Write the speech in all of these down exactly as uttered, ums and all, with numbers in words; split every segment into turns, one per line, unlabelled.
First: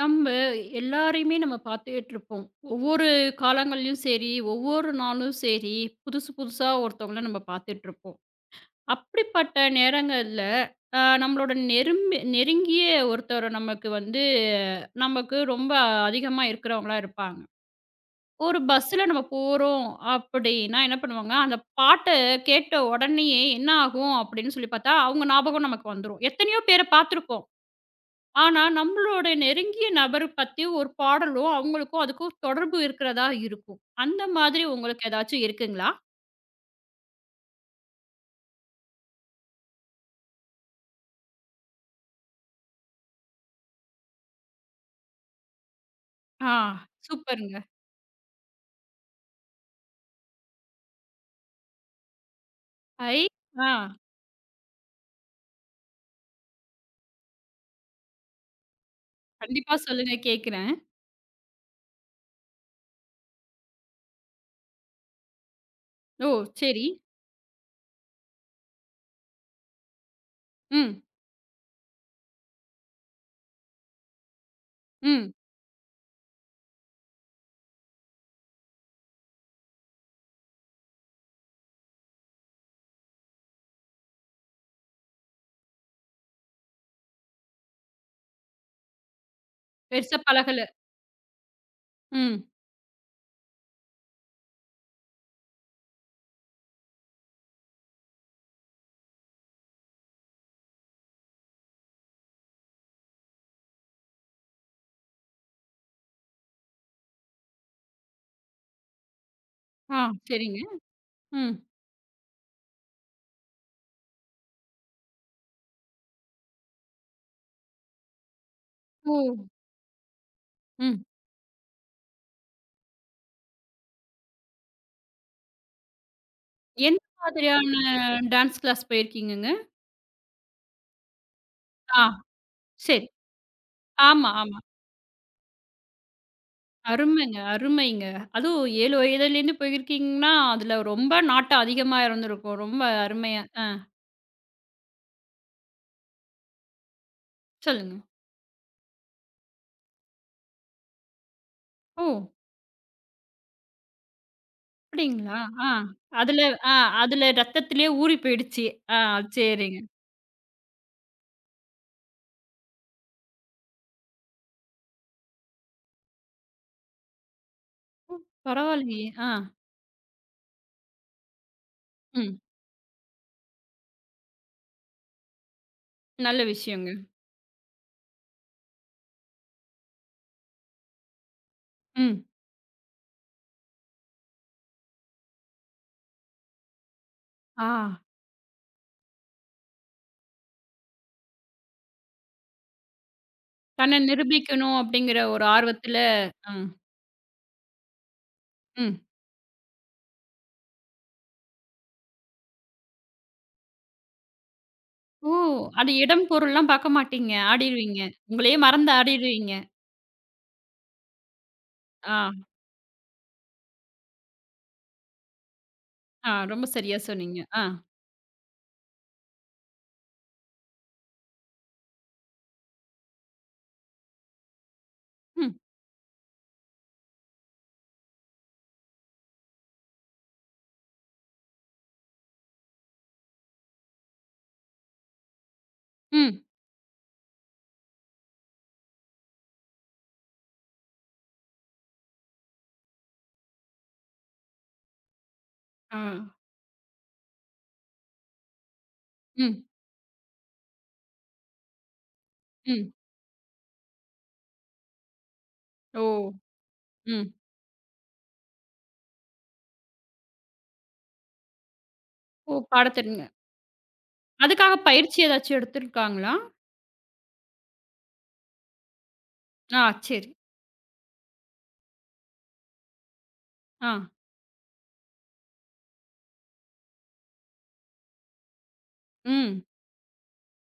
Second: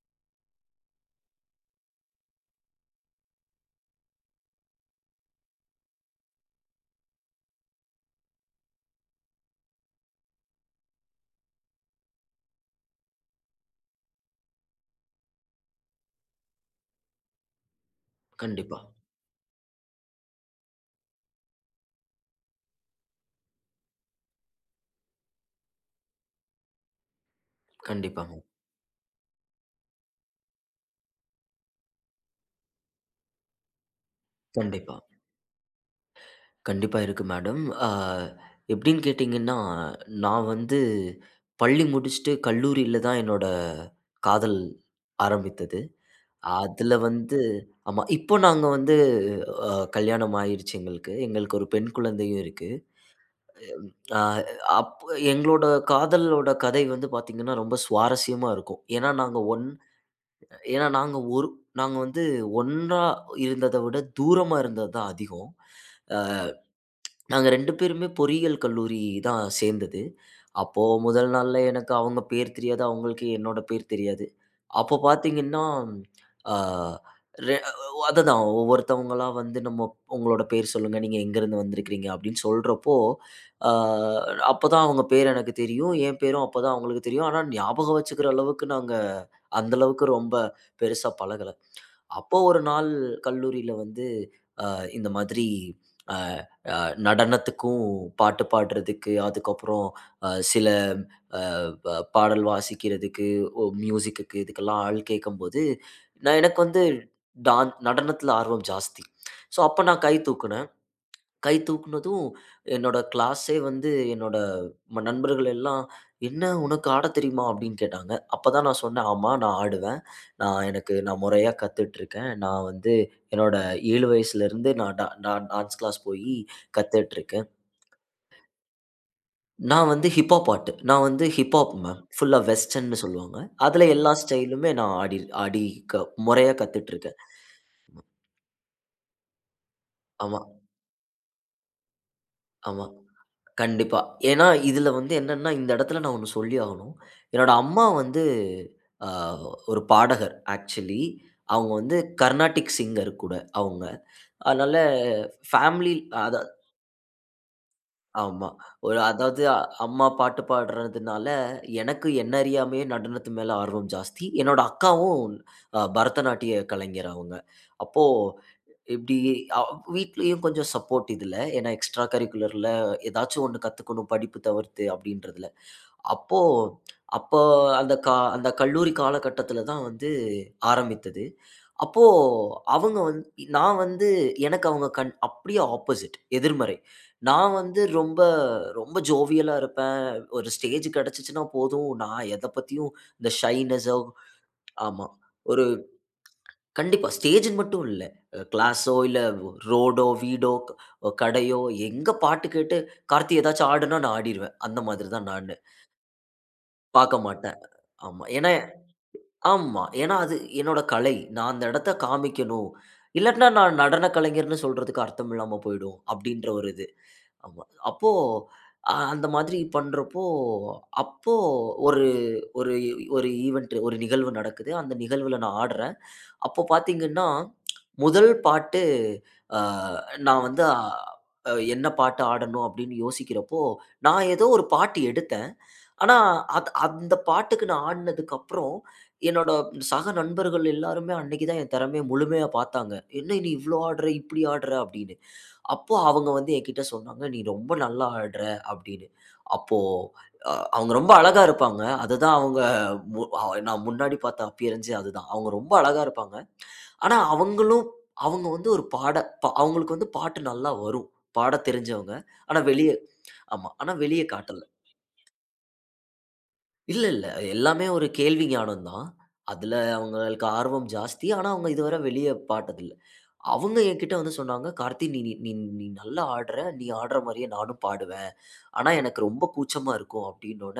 நம்ம எல்லாரையுமே நம்ம பார்த்துட்ருப்போம். ஒவ்வொரு காலங்கள்லயும் சரி, ஒவ்வொரு நாளும் சரி, புதுசு புதுசா ஒருத்தவங்கள நம்ம பார்த்துட்ருப்போம். அப்படிப்பட்ட நேரங்கள்ல, அ நம்மளோட நெரும்பி நெருங்கிய ஒருத்தர் நமக்கு வந்து நமக்கு ரொம்ப அதிகமா இருக்கிறவங்களா இருப்பாங்க. ஒரு
கண்டிப்பா.
பஸ்ஸில நம்ம போறோம் அப்படின்னா என்ன பண்ணுவாங்க, அந்த பாட்ட கேட்ட உடனேயே என்ன ஆகும் அப்படின்னு சொல்லி பார்த்தா, அவங்க ஞாபகம் நமக்கு வந்துரும். எத்தனையோ பேர பார்த்துருப்போம்.
கண்டிப்பாங்க.
ஆனா, நம்மளோட நெருங்கிய நபர பத்தி ஒரு பாடலும், அவங்களுக்கும் அதுக்கும் தொடர்பு இருக்கிறதா இருக்கும். அந்த மாதிரி
கண்டிப்பா.
உங்களுக்கு ஏதாச்சும் இருக்குங்களா?
கண்டிப்பா இருக்கு மேடம். அ எப்படின்னு கேட்டீங்கன்னா, நான் வந்து பள்ளி முடிச்சுட்டு கல்லூரியில தான் என்னோட காதல் ஆரம்பித்தது.
ஆ,
அதுல வந்து
சூப்பருங்க.
ஆமா. இப்போ நாங்க வந்து அ கல்யாணம் ஆயிருச்சு எங்களுக்கு. எங்களுக்கு ஒரு பெண் குழந்தையும் இருக்கு.
ஐ! ஆ,
அ அப் எங்களோட காதலோட கதை வந்து பாத்தீங்கன்னா, ரொம்ப சுவாரஸ்யமா இருக்கும். ஏன்னா நாங்க ஒன்
கண்டிப்பா சொல்லுங்க கேட்கிறேன்.
ஏன்னா நாங்க ஒரு நாங்க வந்து ஒன்றா இருந்தத விட தூரமா இருந்தது தான் அதிகம். அ
ஓ! சரி.
நாங்க ரெண்டு பேருமே பொறியியல் கல்லூரி தான் சேர்ந்தது. அப்போ
ம்,
முதல் நாள்ல எனக்கு அவங்க பேர் தெரியாது. அவங்களுக்கு என்னோட பேர் தெரியாது. அப்போ
ம்.
பார்த்தீங்கன்னா, ஆ ரெ அதுதான் ஒவ்வொருத்தவங்களா வந்து நம்ம உங்களோட பேர் சொல்லுங்க. நீங்க எங்கேருந்து வந்திருக்கிறீங்க அப்படின்னு சொல்றப்போ, ஆ அப்பதான் அவங்க பேர் எனக்கு தெரியும். என் பேரும் அப்பதான் அவங்களுக்கு தெரியும். ஆனா ஞாபகம் வச்சுக்கிற அளவுக்கு நாங்க அந்த அளவுக்கு
பெருசா
ரொம்ப
பழகல.
பெருசா பழகல. அப்போ
ம்.
ஒரு நாள் கல்லூரியில வந்து அ இந்த மாதிரி அ அ நடனத்துக்கும், பாட்டு பாடுறதுக்கு, அதுக்கப்புறம் அ சில அ ப பாடல் வாசிக்கிறதுக்கு, ஒ மியூசிக்குக்கு இதுக்கெல்லாம் ஆள் கேட்கும்போது, நான் எனக்கு வந்து டான் நடனத்தில ஆர்வம் ஜாஸ்தி. ஸோ அப்ப
ஆ,
நான் கை
சரிங்க.
தூக்குனேன். கை
ம்.
தூக்குனதும், என்னோட கிளாஸே வந்து என்னோட ம நண்பர்கள் எல்லாம், "என்ன உனக்கு ஆடத் தெரியுமா?" அப்படின்னு கேட்டாங்க. அப்ப தான் நான் சொன்னேன், "ஆமா,
ஓ!
நான் ஆடுவேன். நான் எனக்கு
ம்.
நான் முறையா கத்துட்ருக்கேன். நான் வந்து என்னோட ஏழு வயசுலேருந்து நான் டா நான் டான்ஸ் கிளாஸ் போயி
எந்த
கத்துட்ருக்கேன்.
மாதிரியான டான்ஸ் கிளாஸ் போயிருக்கீங்கங்க?
நான் வந்து ஹிப்-ஹாப் ஆட்டு. நான் வந்து ஹிப்-ஹாப் மேம்.
ஆ,
ஃபுல்லா வெஸ்டர்ன்னு
சரி.
சொல்லுவாங்க. அதுல எல்லா
ஆமா, ஆமா.
ஸ்டைலுமே நான் ஆடி ஆடி க முறையா கத்துட்ருக்கேன்."
அருமைங்க, அருமைங்க. அதுவும் ஏழு வயதிலேருந்து போயிருக்கீங்கன்னா,
ஆமா,
அதுல ரொம்ப நாட்டம் அதிகமா இருந்திருக்கும். ரொம்ப
ஆமா.
அருமையா
கண்டிப்பா. ஏன்னா, இதுல வந்து என்னன்னா, இந்த இடத்துல நான் ஒண்ணு சொல்லி ஆகணும். என்னோட அம்மா
சொல்லுங்க.
வந்து அ ஒரு பாடகர் ஆக்சுவலி. அவங்க வந்து
ஓ!
கர்நாடிக் சிங்கர் கூட அவங்க. அதனால
அப்படிங்களா? ஆ.
ஃபேமிலி அதா
அதுல ஆ அதுல ரத்தத்திலேயே ஊறி
ஆமா.
போயிடுச்சு.
ஒரு
ஆ
அதாவது அ-
சரிங்க.
அம்மா பாட்டு பாடுறதுனால, எனக்கு என்ன அறியாமயே நடனத்து மேல ஆர்வம் ஜாஸ்தி. என்னோட அக்காவும் அ பரதநாட்டிய கலைஞர் அவங்க. அப்போ
பரவாயில்லையே!
இப்டி
ஆ.
அ வீட்லயும் கொஞ்சம் சப்போர்ட் இதுல. ஏன்னா எக்ஸ்ட்ரா
ம்.
கரிக்குலர்ல ஏதாச்சும் ஒண்ணு கத்துக்கணும் படிப்பு தவிர்த்து அப்டின்றதுல. அப்போ
நல்ல விஷயங்க.
அப்போ அந்த கா அந்த கல்லூரி காலகட்டத்தில தான் வந்து ஆரம்பித்தது. அப்போ
ம்.
அவங்க வந் நான் வந்து எனக்கு அவங்க கண் அப்படியே ஆப்போசிட் எதிர்மறை. நான்
ஆ.
வந்து ரொம்ப ரொம்ப ஜோவியலா இருப்பேன். ஒரு ஸ்டேஜ் கிடைச்சுச்சுன்னா போதும், நான் எத பத்தியும் இந்த ஷைனஸோ
தன்னை நிரூபிக்கணும்
ஆமா.
அப்படிங்கிற ஒரு
ஒரு
ஆர்வத்துல ஆ.
கண்டிப்பா ஸ்டேஜ்ன்னு மட்டும் இல்ல. கிளாஸோ
ம்.
இல்ல ரோடோ, வீடோ, க- கடையோ எங்க பாட்டு கேட்டு கார்த்தி ஏதாச்சும் ஆடுனா நான் ஆடிருவேன். அந்த மாதிரி தான்
ஓ!
நானு.
அது இடம் பொருள்லாம் பார்க்க
பார்க்க
மாட்டீங்க.
மாட்டேன்.
ஆடிருவீங்க.
ஆமா. ஏன்னா
உங்களையே மறந்து ஆடிருவீங்க.
ஆமா. ஏன்னா, அது என்னோட கலை. நான் அந்த இடத்த
ஆ.
காமிக்கணும். இல்லாட்டினா, நான் நடன கலைஞர்ன்னு சொல்றதுக்கு அர்த்தம் இல்லாம போயிடும்.
ஆ
அப்படின்ற
ரொம்ப
ஒரு இது.
சரியா சொன்னீங்க. ஆ.
ஆமா. அப்போ அ அந்த மாதிரி பண்றப்போ, அப்போ ஒரு ஒரு ஒரு ஈவென்ட் ஒரு நிகழ்வு நடக்குது. அந்த நிகழ்வுல
ம்.
நான் ஆடுறேன். அப்போ பார்த்தீங்கன்னா, முதல் பாட்டு அ நான் வந்து அ என்ன பாட்டு ஆடணும் அப்படின்னு யோசிக்கிறப்போ, நான் ஏதோ ஒரு பாட்டு எடுத்தேன். ஆனா,
ம்.
அத் அந்த பாட்டுக்கு நான் ஆடுனதுக்கப்புறம், என்னோட சக நண்பர்கள் எல்லாருமே அன்னைக்கு தான் என் திறமைய முழுமையா பார்த்தாங்க. "என்ன நீ இவ்ளோ ஆடுற, இப்படி ஆடுற" அப்படின்னு. அப்போ
ஆ.
அவங்க வந்து என்கிட்ட சொன்னாங்க, "நீ ரொம்ப நல்லா ஆடுற" அப்படின்னு.
ம்.
அப்போ அ அவங்க ரொம்ப அழகா இருப்பாங்க. அதுதான் அவங்க
ம்.
மு அஹ், நான் முன்னாடி பார்த்த அப்பியரன்ஸே அதுதான். அவங்க ரொம்ப அழகா
ஓ!
இருப்பாங்க. ஆனா
ம்.
அவங்களும் அவங்க வந்து ஒரு பாட ப அவங்களுக்கு வந்து பாட்டு நல்லா வரும். பாடத் தெரிஞ்சவங்க.
ஓ!
ஆனா வெளிய
பாடத் தெரியுங்க.
ஆமா. ஆனா வெளிய காட்டல.
அதுக்காக பயிற்சி ஏதாச்சும் எடுத்திருக்காங்களா?
இல்ல, இல்ல. எல்லாமே ஒரு கேள்வி ஞானம் தான். அதுல
ஆ சரி.
அவங்களுக்கு ஆர்வம் ஜாஸ்தி. ஆனா அவங்க இதுவரை வெளிய பாட்டதில்ல. அவங்க
ஆ.
என்கிட்ட வந்து சொன்னாங்க, "கார்த்தி நீ நீ நீ நீ நல்லா ஆடுற. நீ ஆடுற மாரியே நானும் பாடுவேன். ஆனா எனக்கு ரொம்ப
ம்.
கூச்சமா இருக்கும்" அப்படின்னோன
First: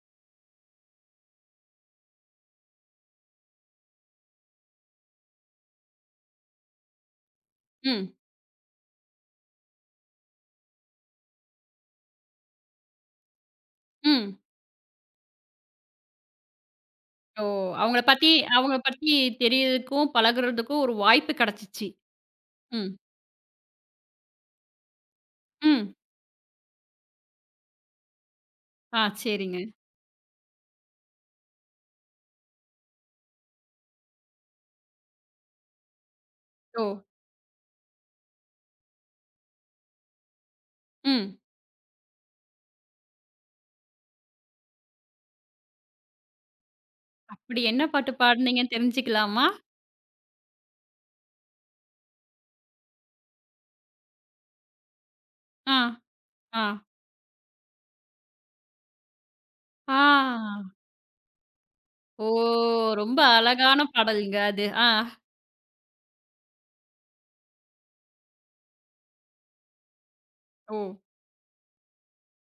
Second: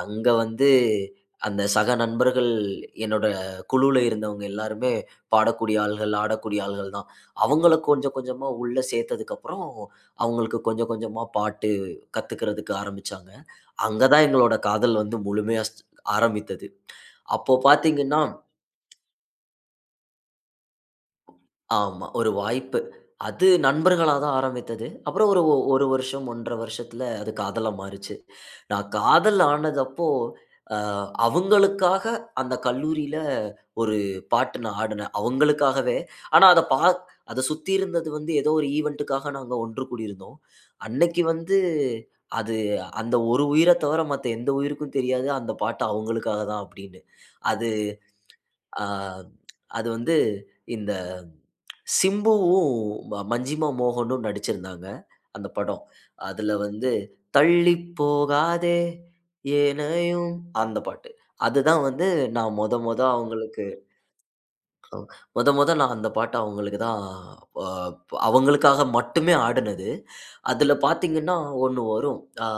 அங்க வந்து அந்த சக நண்பர்கள் என்னோட குழுல இருந்தவங்க எல்லாருமே பாடக்கூடிய ஆள்கள், ஆடக்கூடிய ஆள்கள் தான். அவங்கள
ம்.
கொஞ்சம் கொஞ்சமா உள்ள சேர்த்ததுக்கப்புறம், அவங்களுக்கு கொஞ்சம் கொஞ்சமா பாட்டு கத்துக்கிறதுக்கு ஆரம்பிச்சாங்க. அங்க தான்
ம்.
எங்களோட காதல் வந்து முழுமையா ஸ் ஆரம்பித்தது.
ஓ!
அப்போ
அவங்கள
பார்த்தீங்கன்னா
பத்தி அவங்கள பத்தி தெரியறதுக்கும், பழகுறதுக்கும் ஒரு வாய்ப்பு கிடைச்சிச்சு.
ஆமா. ஒரு வாய்ப்பு.
ம்.
அது நண்பர்களா தான் ஆரம்பித்தது. அப்புறம் ஒரு 1
ம்.
வருஷம், ஒன்றரை வருஷத்துல அது காதலா மாறுச்சு. நான்
ஆ
காதல்
சரிங்க.
ஆனதப்போ, அ அவங்களுக்காக அந்த கல்லூரியில ஒரு பாட்டு நான் ஆடுனேன். அவங்களுக்காகவே. ஆனா அத பா
ஓ!
அத சுத்தி இருந்தது வந்து ஏதோ ஒரு ஈவென்ட்டுக்காக நாங்க ஒன்று கூடியிருந்தோம். அன்னைக்கு
ம்.
வந்து அது அந்த ஒரு உயிர தவிர மத்த எந்த உயிருக்கும் தெரியாது. அந்த பாட்டு அவங்களுக்காக தான் அப்படின்னு.
அப்படி
அது
என்ன பாட்டு பாடுனீங்கன்னு
அ
தெரிஞ்சுக்கலாமா?
அது வந்து இந்த சிம்புவும் ம மஞ்சிமா மோகனும் நடிச்சிருந்தாங்க, அந்த
ஆ.
படம். அதுல
ஆ.
வந்து "தள்ளி போகாதே
ஆ.
ஏனையும்" அந்த பாட்டு. அதுதான் வந்து
ஓ!
நான் மொத மொத
ரொம்ப
அவங்களுக்கு
அழகான பாடல்ங்க அது. ஆ.
மொத மொத நான் அந்த பாட்ட அவங்களுக்கு தான் அ அவங்களுக்காக மட்டுமே ஆடுனது. அதுல
ஓ!
பார்த்தீங்கன்னா, ஒண்ணு வரும். ஆ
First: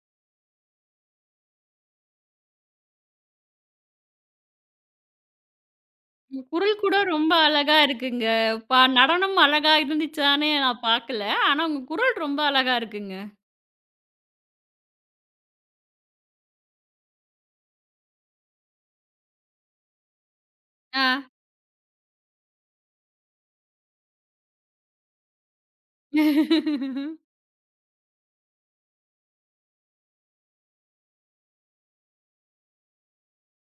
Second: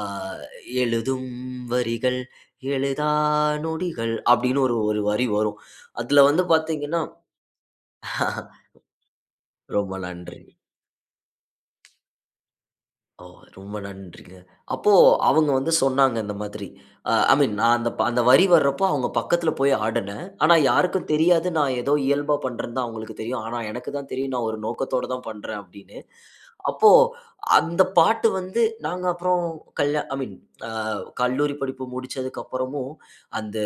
ஆ "எழுதும் வரிகள் எழுதா நொடிகள்" அப்படின்னு ஒரு ஒரு வரி வரும். அதுல
உங்க
வந்து
குரல் கூட
பார்த்தீங்கன்னா
ரொம்ப அழகா இருக்குங்க. பா நடனம் அழகா
ரொம்ப நன்றி.
இருந்துச்சான்னு நான் பார்க்கல. ஆனா உங்க குரல் ரொம்ப அழகா இருக்குங்க.
ஓ! ரொம்ப நன்றிங்க. அப்போ அவங்க வந்து சொன்னாங்க இந்த மாதிரி. அ ஐ மீன் நான் அந்த அந்த வரி வர்றப்போ அவங்க பக்கத்துல போய் ஆடுனேன். ஆனா
ஆ.
யாருக்கும் தெரியாது நான் ஏதோ இயல்பா பண்றேன்னு தான் அவங்களுக்கு தெரியும். ஆனா எனக்கு தான் தெரியும் நான் ஒரு நோக்கத்தோட தான் பண்றேன் அப்படின்னு. அப்போ அந்த பாட்டு வந்து நாங்க அப்புறம் கல்யா ஐ மீன் அ கல்லூரி படிப்பு முடிச்சதுக்கப்புறமும், அந்த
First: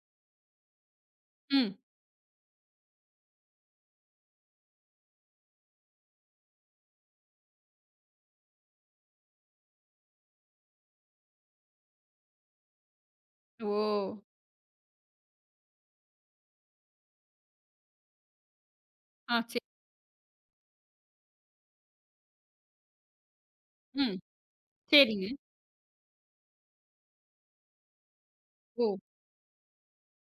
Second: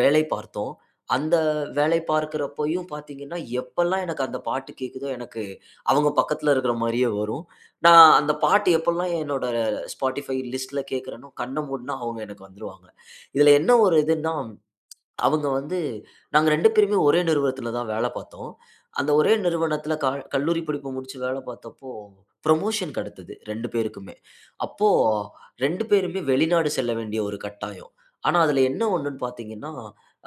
வேலை பார்த்தோம். அந்த
ம்.
வேலை பார்க்கிறப்பயும் பார்த்தீங்கன்னா, எப்பல்லாம் எனக்கு அந்த பாட்டு கேட்குதோ, எனக்கு அவங்க பக்கத்துல இருக்கிற மாரியே வரும். நான் அந்த பாட்டு எப்பல்லாம் என்னோட Spotify லிஸ்ட்ல கேட்கிறேனோ, கண்ண மூடுனா அவங்க எனக்கு வந்துருவாங்க. இதுல
ஓ!
என்ன ஒரு இதுன்னா அவங்க வந்து நாங்க ரெண்டு பேருமே ஒரே நிறுவனத்துல தான் வேல பார்த்தோம். அந்த ஒரே
ஆ சரி.
நிறுவனத்துல க கல்லூரி படிப்பு முடிச்சு வேல பார்த்தப்போ, புரமோஷன் கிடைத்தது ரெண்டு பேருக்குமே.
ம்.
அப்போ
சரிங்க.
ரெண்டு பேருமே வெளிநாடு செல்ல வேண்டிய ஒரு கட்டாயம். ஆனா, அதுல என்ன
ஓ!
ஒண்ணுன்னு பார்த்தீங்கன்னா,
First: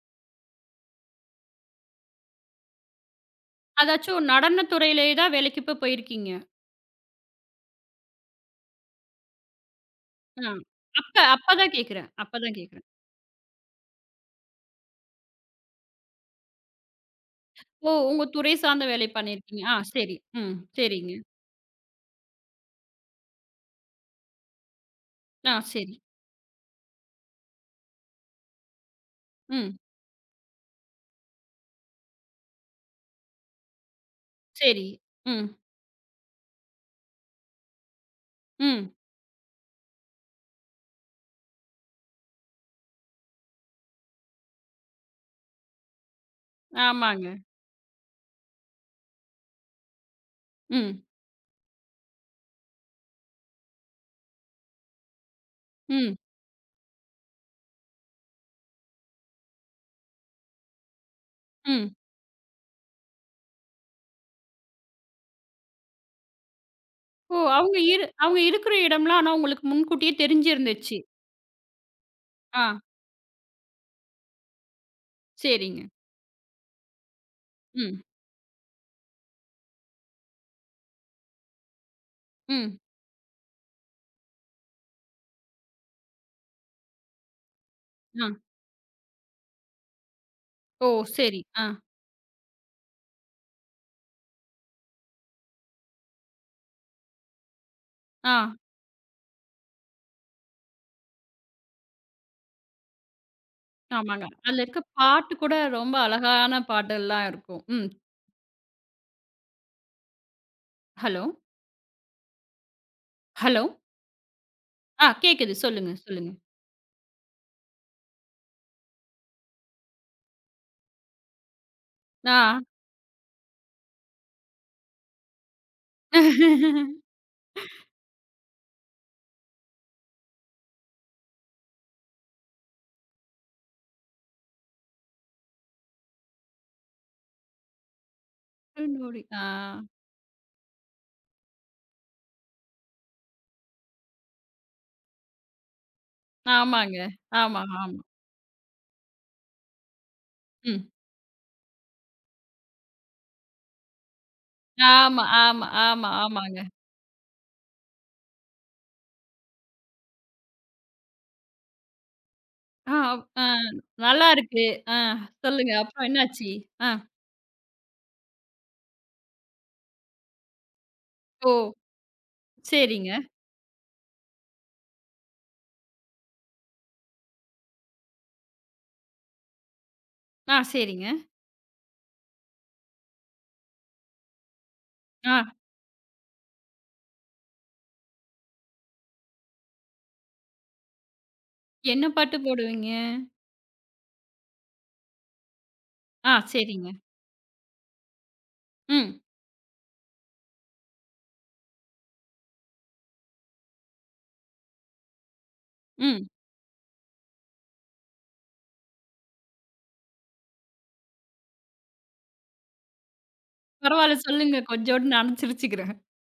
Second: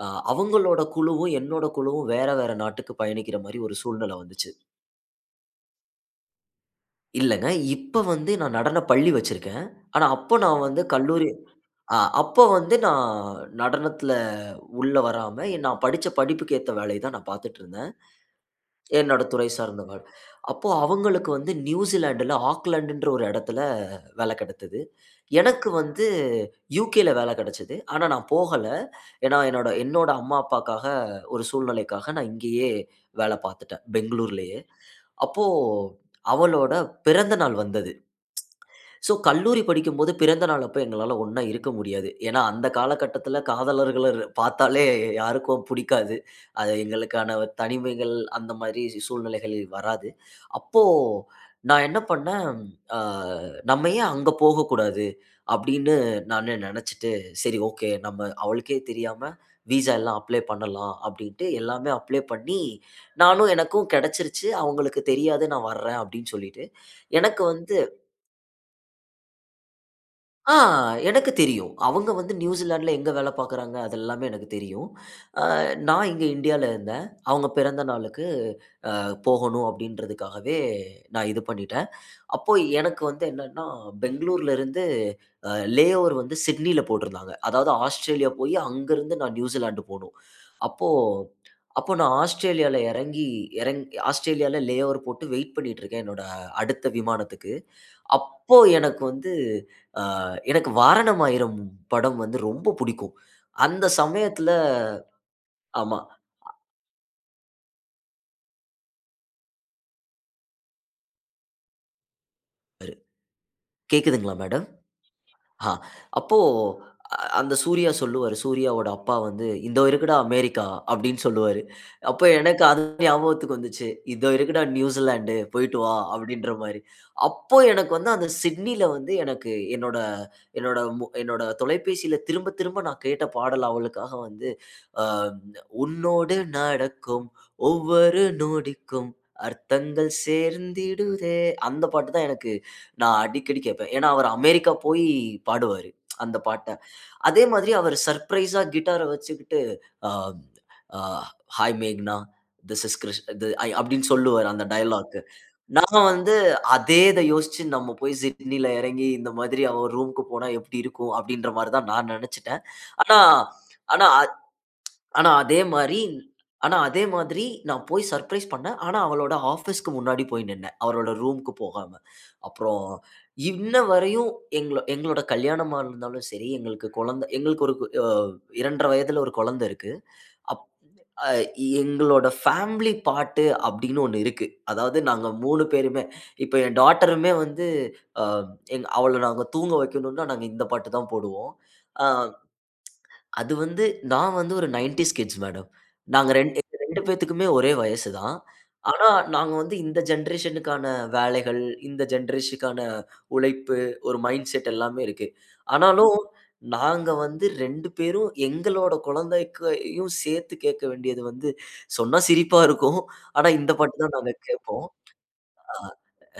அ அவங்களோட குழுவும், என்னோட குழுவும் வேற வேற நாட்டுக்கு பயணிக்கிற மாரி ஒரு சூழ்நிலை
அதாச்சும்
வந்துச்சு.
நடனத் துறையிலேயே தான் வேலைக்கு இப்ப போயிருக்கீங்க.
இல்லங்க. இப்ப வந்து நான் நடனப் பள்ளி வச்சிருக்கேன். ஆனா, அப்போ
ஆ.
நான் வந்து
அப்ப
கல்லூரி
அப்ப தான்
அ
கேட்கிறேன் அப்ப
அப்போ
தான்
வந்து
கேட்கிறேன்.
நான் நடனத்தில உள்ள வராம, எ- நான் படிச்ச படிப்புக்கு ஏத்த வேலைய தான் நான் பார்த்துட்டு இருந்தேன்.
ஓ! உங்க துறை சார்ந்த வேலை
என்னோட துறை
பண்ணியிருக்கீங்க. ஆ
சார்ந்த வேல.
சரி. ம்.
அப்போ
சரிங்க.
அவங்களுக்கு வந்து நியூசிலாண்டுல ஆக்லாண்டுன்ற ஒரு இடத்துல வேல கிடைத்தது.
ஆ
எனக்கு
சரி.
வந்து யுகேல வேல கிடைச்சது. ஆனா நான் போகல. ஏன்னா என்னோட
ம்.
என்னோட அம்மா, அப்பாக்காக ஒரு சூழ்நிலைக்காக நான் இங்கேயே வேல பார்த்துட்டேன். பெங்களூர்லயே.
சரி.
அப்போ
ம்.
அவளோட பிறந்த நாள் வந்தது.
ம்.
ஸோ கல்லூரி படிக்கும்போது பிறந்த நாள் அப்ப எங்களால ஒண்ணா இருக்க முடியாது. ஏன்னா, அந்த காலகட்டத்தில காதலர்கள ர் பார்த்தாலே யாருக்கும் புடிக்காது. அது
ஆமாங்க.
எங்களுக்கான ஒரு தனிமைகள் அந்த மாரி சூழ்நிலைகள் வராது. அப்போ
ம்.
நான் என்ன பண்ணேன், அ நம்ம ஏன் அங்க போகக்கூடாது அப்படின்னு
ம்.
நானு நெனச்சுட்டு, சரி ஓகே நம்ம அவளுக்கே தெரியாம விசா எல்லாம் அப்ளை பண்ணலாம் அப்படின்ட்டு எல்லாமே
ம்.
அப்ளை பண்ணி, நானும் எனக்கும் கெடச்சிருச்சு. அவங்களுக்கு தெரியாது நான் வர்றேன் அப்படின்னு சொல்லிட்டு,
ஓ!
எனக்கு வந்து
அவங்க இரு அவங்க இருக்கிற இடம்லாம் ஆனா உங்களுக்கு முன்கூட்டியே
ஆ
தெரிஞ்சிருந்துச்சு.
எனக்கு தெரியும். அவங்க வந்து
ஆ.
நியூசிலாந்துல எங்க வேலை பார்க்குறாங்க, அது எல்லாமே எனக்கு தெரியும். அ
சரிங்க.
நான் இங்க இந்தியால இருந்தேன். அவங்க பிறந்த
ம்.
நாளுக்கு அ போகணும் அப்படின்றதுக்காகவே நான் இது பண்ணிட்டேன். அப்போ
ம்.
எனக்கு வந்து என்னன்னா, பெங்களூர்ல இருந்து அ லே ஓவர் வந்து சிட்னில போட்டிருந்தாங்க. அதாவது
ஆ.
ஆஸ்திரேலியா போயி அங்கருந்து நான் நியூசிலாந்து போணும்.
ஓ!
அப்போ
சரி. ஆ.
அப்போ நான் ஆஸ்திரேலியால இறங்கி இறங் ஆஸ்திரேலியால லே ஓவர் போட்டு வெயிட் பண்ணிட்டு இருக்கேன், என்னோட அடுத்த விமானத்துக்கு.
ஆ.
அப்போ எனக்கு வந்து அ எனக்கு "வாரணம் ஆயிரம்" படம் வந்து ரொம்ப புடிக்கும். அந்த
ஆமாங்க.
சமயத்துல
அதுல இருக்க பாட்டு கூட ரொம்ப
ஆமா.
அழகான பாட்டெல்லாம் இருக்கும். ம். ஹலோ,
ஒரு
ஹலோ.
கேக்குதுங்களா மேடம்?
ஆ கேட்குது.
ஆ
சொல்லுங்க, சொல்லுங்க.
அப்போ அ அந்த சூர்யா சொல்லுவாரு. சூர்யாவோட அப்பா வந்து, "இந்தோ இருக்குடா அமெரிக்கா" அப்படின்னு சொல்லுவாரு. அப்போ
ஆ.
எனக்கு அது ஞாபகத்துக்கு வந்துச்சு. "இதோ இருக்குடா நியூசிலாந்து போயிட்டு வா" அப்படின்ற மாரி. அப்போ எனக்கு வந்து அந்த சிட்னில வந்து எனக்கு என்னோட என்னோட மு என்னோட தொலைபேசியில திரும்ப திரும்ப நான் கேட்ட பாடல் அவளுக்காக வந்து அ உன்னோடு நடக்கும் ஒவ்வொரு நொடிக்கும்
நூடி ஆ.
அர்த்தங்கள் சேர்ந்திடுதே. அந்த பாட்டு தான் எனக்கு நான் அடிக்கடி கேட்பேன். ஏன்னா, அவரு அமெரிக்கா போய் பாடுவாரு. அந்த பாட்ட.
ஆமாங்க.
அதே
ஆமா,
மாதிரி
ஆமா.
அவரு சர்ப்ரைஸா கிட்டார வச்சுக்கிட்டு, அ
ம்.
அ "ஹாய் மேக்னா, திஸ் இஸ் கிருஷ் இது" ஐ அப்படின்னு சொல்லுவாரு அந்த டயலாக்.
ஆமா, ஆமா,
நான்
ஆமா,
வந்து
ஆமாங்க.
அதேத யோசிச்சு நம்ம போய் சிட்னில இறங்கி இந்த மாதிரி அவன் ரூம்க்கு போனா எப்படி இருக்கும்? அப்படின்ற மாரி தான் நான் நெனச்சுட்டேன்.
ஆ,
ஆனா
ஆ
ஆனா
நல்லா இருக்கு. ஆ
ஆனா அதே
சொல்லுங்க.
மாரி
அப்புறம் என்னாச்சு?
ஆனா
ஆ.
அதே மாதிரி நான் போய் சர்ப்ரைஸ் பண்ணேன். ஆனா அவளோட ஆஃபீஸ்க்கு முன்னாடி போய் நின்னேன். அவரோட ரூம்க்கு
ஓ!
போகாம. அப்புறம்
சரிங்க.
இன்ன வரையும் எங்களோ எங்களோட கல்யாணமா இருந்தாலும் சரி, எங்களுக்கு குழந்தை எங்களுக்கு ஒரு அ ரெண்டரை வயதுல ஒரு குழந்தை இருக்கு.
ஆ,
அப்
சரிங்க.
அ எங்களோட ஃபேமிலி பாட்டு அப்படின்னு ஒண்ணு இருக்கு. அதாவது நாங்க
ஆ.
மூணு பேருமே இப்ப என் டாட்டருமே வந்து அ எங் அவள நாங்க தூங்க வைக்கணும்னா நாங்க இந்த பாட்டு தான் போடுவோம்.
என்ன
அ
பாட்டு போடுவீங்க?
அது வந்து நான் வந்து ஒரு தொண்ணூறுகள் கிட்ஸ் மேடம். நாங்க
ஆ,
2 எங்க
சரிங்க.
ரெண்டு பேத்துக்குமே ஒரே வயசு தான். ஆனா,
ம்,
நாங்க வந்து இந்த ஜெனரேஷனுக்கான வேலைகள், இந்த ஜெனரேஷனுக்கான உழைப்பு, ஒரு மைண்ட் செட் எல்லாமே இருக்கு. ஆனாலும்
ம்.
நாங்க வந்து ரெண்டு பேரும் எங்களோட குழந்தைக்கையும் சேர்த்து கேட்க வேண்டியது வந்து, சொன்னா சிரிப்பா இருக்கும். ஆனா இந்த பாட்டு தான்
பரவால்ல
நாங்க
சொல்லுங்க.
கேட்போம்.
கொஞ்சோண்டு நானும் சிரிச்சுக்கிறேன்.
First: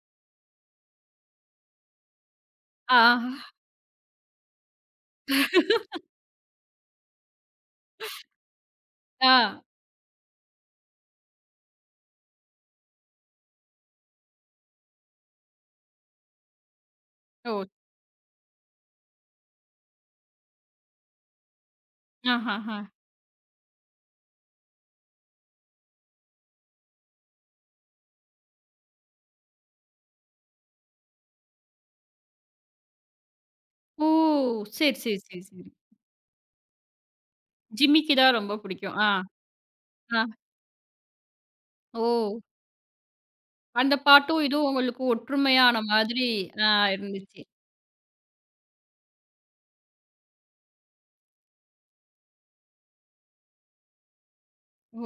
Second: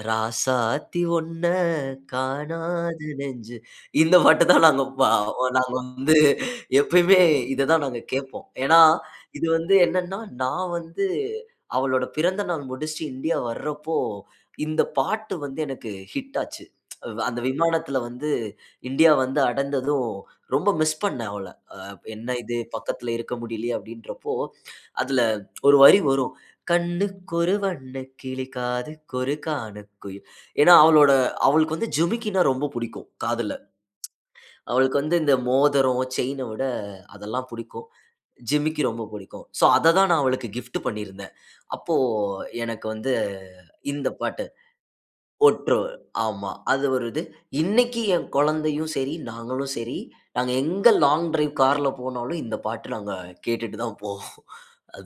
ராசாத்தி ஒன்ன
ஆ,
காணாத நெஞ்சு. இந்த பாட்டு தான் நாங்க பா நாங்க வந்து எப்பயுமே இததான் நாங்க கேட்போம். ஏன்னா,
ஆ.
இது வந்து என்னன்னா, நான் வந்து அவளோட பிறந்த நாள் முடிச்சுட்டு இந்தியா வர்றப்போ, இந்த பாட்டு வந்து எனக்கு ஹிட் ஆச்சு. அஹ் அந்த
ஓ!
விமானத்துல வந்து இந்தியா வந்து அடைந்ததும் ரொம்ப மிஸ் பண்ணேன் அவள. அ என்ன இது
ஆஹஹா.
பக்கத்துல இருக்க முடியலையே அப்படின்றப்போ, அதுல ஒரு வரி வரும். கண்ணுக்கொரு வண்ணக் கிளி காதுக்கொரு கானக்குயில். ஏன்னா, அவளோட அவளுக்கு வந்து ஜிமிக்கின்னா ரொம்ப புடிக்கும் காதுல.
ஓ! சரி,
அவளுக்கு வந்து
சரி,
இந்த
சரி, சரி.
மோதிரம், செயின விட அதெல்லாம் புடிக்கும்.
ஜிமிக்கி தான் ரொம்ப
ஜிமிக்கி
பிடிக்கும்.
ரொம்ப
ஆ,
புடிக்கும். ஸோ, அத தான் நான்
ஆ.
அவளுக்கு கிஃப்ட் பண்ணியிருந்தேன். அப்போ
ஓ!
எனக்கு வந்து
அந்த
இந்த
பாட்டும்,
பாட்டு
இதுவும் உங்களுக்கு ஒற்றுமையான
"ஒற்றோர்"
மாதிரி
ஆமா.
அ
அது ஒரு இது.
இருந்துச்சு.
இன்னைக்கு என் குழந்தையும் சரி, நாங்களும் சரி, நாங்க எங்க லாங் டிரைவ் கார்ல போனாலும் இந்த பாட்டு நாங்க கேட்டுட்டு தான் போவோம்.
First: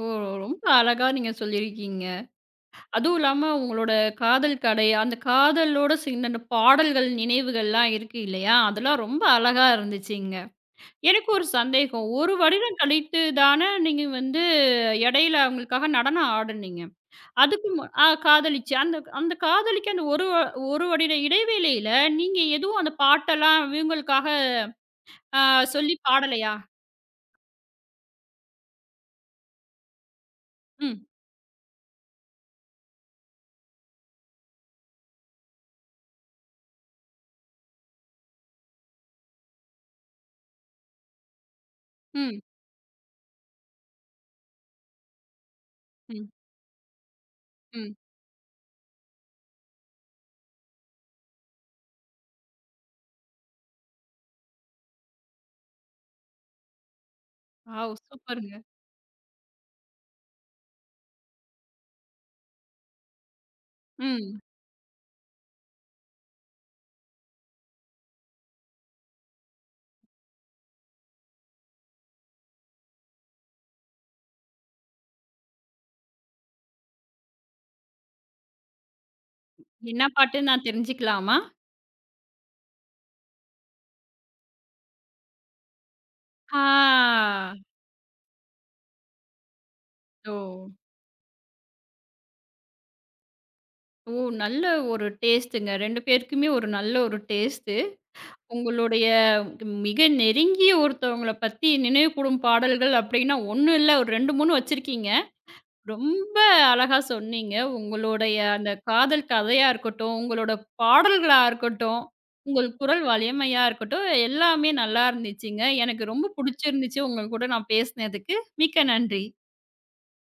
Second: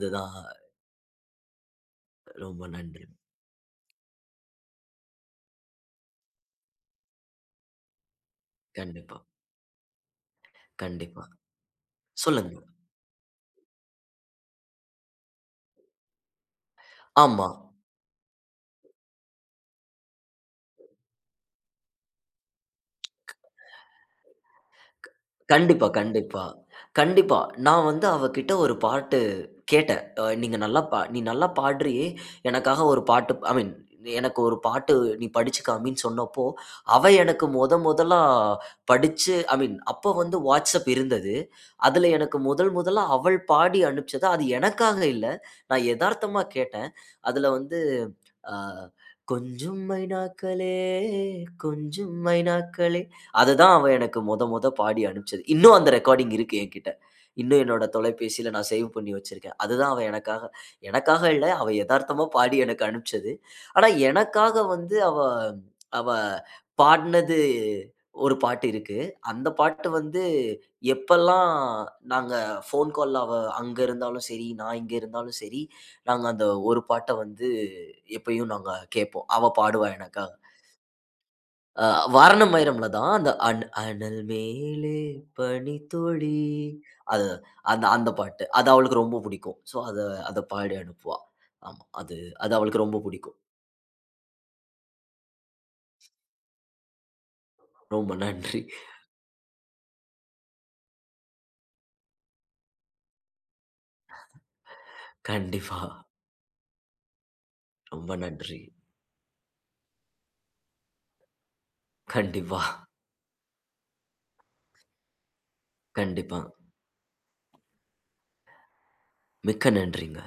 ஓ! ரொம்ப அழகா நீங்க சொல்லியிருக்கீங்க.
ரொம்ப நன்றி.
அதுவும் இல்லாம உங்களோட காதல் கடை, அந்த காதலோட சேர்ந்த அந்த பாடல்கள், நினைவுகள்லாம் இருக்கு இல்லையா? அதெல்லாம்
கண்டிப்பா,
ரொம்ப அழகா இருந்துச்சுங்க.
கண்டிப்பா.
எனக்கு ஒரு சந்தேகம். ஒரு
சொல்லுங்க.
வருடம் கழித்து தானே நீங்க வந்து இடையில அவங்களுக்காக நடனம் ஆடுனீங்க.
ஆமா.
அதுக்கு மு அ காதலிச்சு. அந்த அந்த காதலிக்கு அந்த ஒரு வ- ஒரு வருட இடைவேளையில நீங்க எதுவும் அந்த பாட்டெல்லாம் இவங்களுக்காக அ
கண்டிப்பா,
சொல்லி
கண்டிப்பா.
பாடலையா?
கண்டிப்பா. நான் வந்து அவகிட்ட ஒரு பாட்டு கேட்டேன். அ "நீங்க நல்லா பா
ம்,
நீ நல்லா பாடுறியே! எனக்காக ஒரு பாட்டு ஐ மீன் எனக்கு ஒரு பாட்டு நீ படிச்சு காமின்னு" சொன்னப்போ, அவ எனக்கு மொத மொதலா படிச்சு ஐ மீன் அப்ப வந்து WhatsApp இருந்தது. அதுல எனக்கு
ம்,
முதல் முதலா அவள் பாடி அனுப்பிச்சது. அது எனக்காக இல்ல. நான்
ம்.
எதார்த்தமா கேட்டேன். அதுல வந்து
ம்.
அ "கொஞ்சும் மைனாக்களே, கொஞ்சும் மைனாக்களே அதுதான் அவ எனக்கு மொத மொத பாடி அனுப்பிச்சது. இன்னும் அந்த ரெக்கார்டிங் இருக்கு என்கிட்ட. இன்னும் என்னோட
வாவ்!
தொலைபேசியில
சூப்பருங்க.
நான் சேவ் பண்ணி வச்சிருக்கேன். அதுதான் அவ எனக்காக எனக்காக இல்ல, அவ எதார்த்தமா பாடி எனக்கு அனுப்பிச்சது. ஆனா,
ம்.
எனக்காக வந்து அவ அவ பாடுனது ஒரு பாட்டு இருக்கு. அந்த பாட்டு வந்து எப்பல்லாம் நாங்க ஃபோன் கால்ல அவ அங்க இருந்தாலும் சரி, நான் இங்க இருந்தாலும் சரி, நாங்க அந்த ஒரு பாட்ட வந்து எப்பயும் நாங்க கேட்போம். அவ பாடுவா
என்ன
எனக்காக.
பாட்டுன்னு நான் தெரிஞ்சுக்கலாமா?
அ "வாரணமயிரம்ல" தான் அந்த அன் "அனல் மேலே பனித்துளி"
ஆ.
அது அந்த அந்த பாட்டு. அது அவளுக்கு ரொம்ப புடிக்கும். ஸோ அத
ஓ!
அத பாடி அனுப்புவா. ஆமா. அது அது அவளுக்கு ரொம்ப புடிக்கும்.
ஓ! நல்ல ஒரு டேஸ்ட்டுங்க. இரண்டு பேருக்குமே ஒரு நல்ல ஒரு டேஸ்ட்டு.
ரொம்ப நன்றி.
உங்களுடைய மிக நெருங்கிய ஒருத்தவங்கள பத்தி நினைவுகூரும் பாடல்கள் அப்படின்னா, ஒன்று இல்ல ஒரு இரண்டு, மூன்று வச்சிருக்கீங்க.
கண்டிப்பா.
ரொம்ப அழகா சொன்னீங்க.
ரொம்ப
உங்களுடைய
நன்றி.
அந்த காதல் கதையா இருக்கட்டும், உங்களோட பாடல்களா இருக்கட்டும்,
கண்டிப்பா,
உங்கள் குரல் வலிமையா இருக்கட்டும், எல்லாமே நல்லா இருந்துச்சுங்க. எனக்கு ரொம்ப
கண்டிப்பா.
புடிச்சிருந்துச்சு உங்க கூட நான் பேசினதுக்கு. மிக்க நன்றி.
மிக்க நன்றிங்க.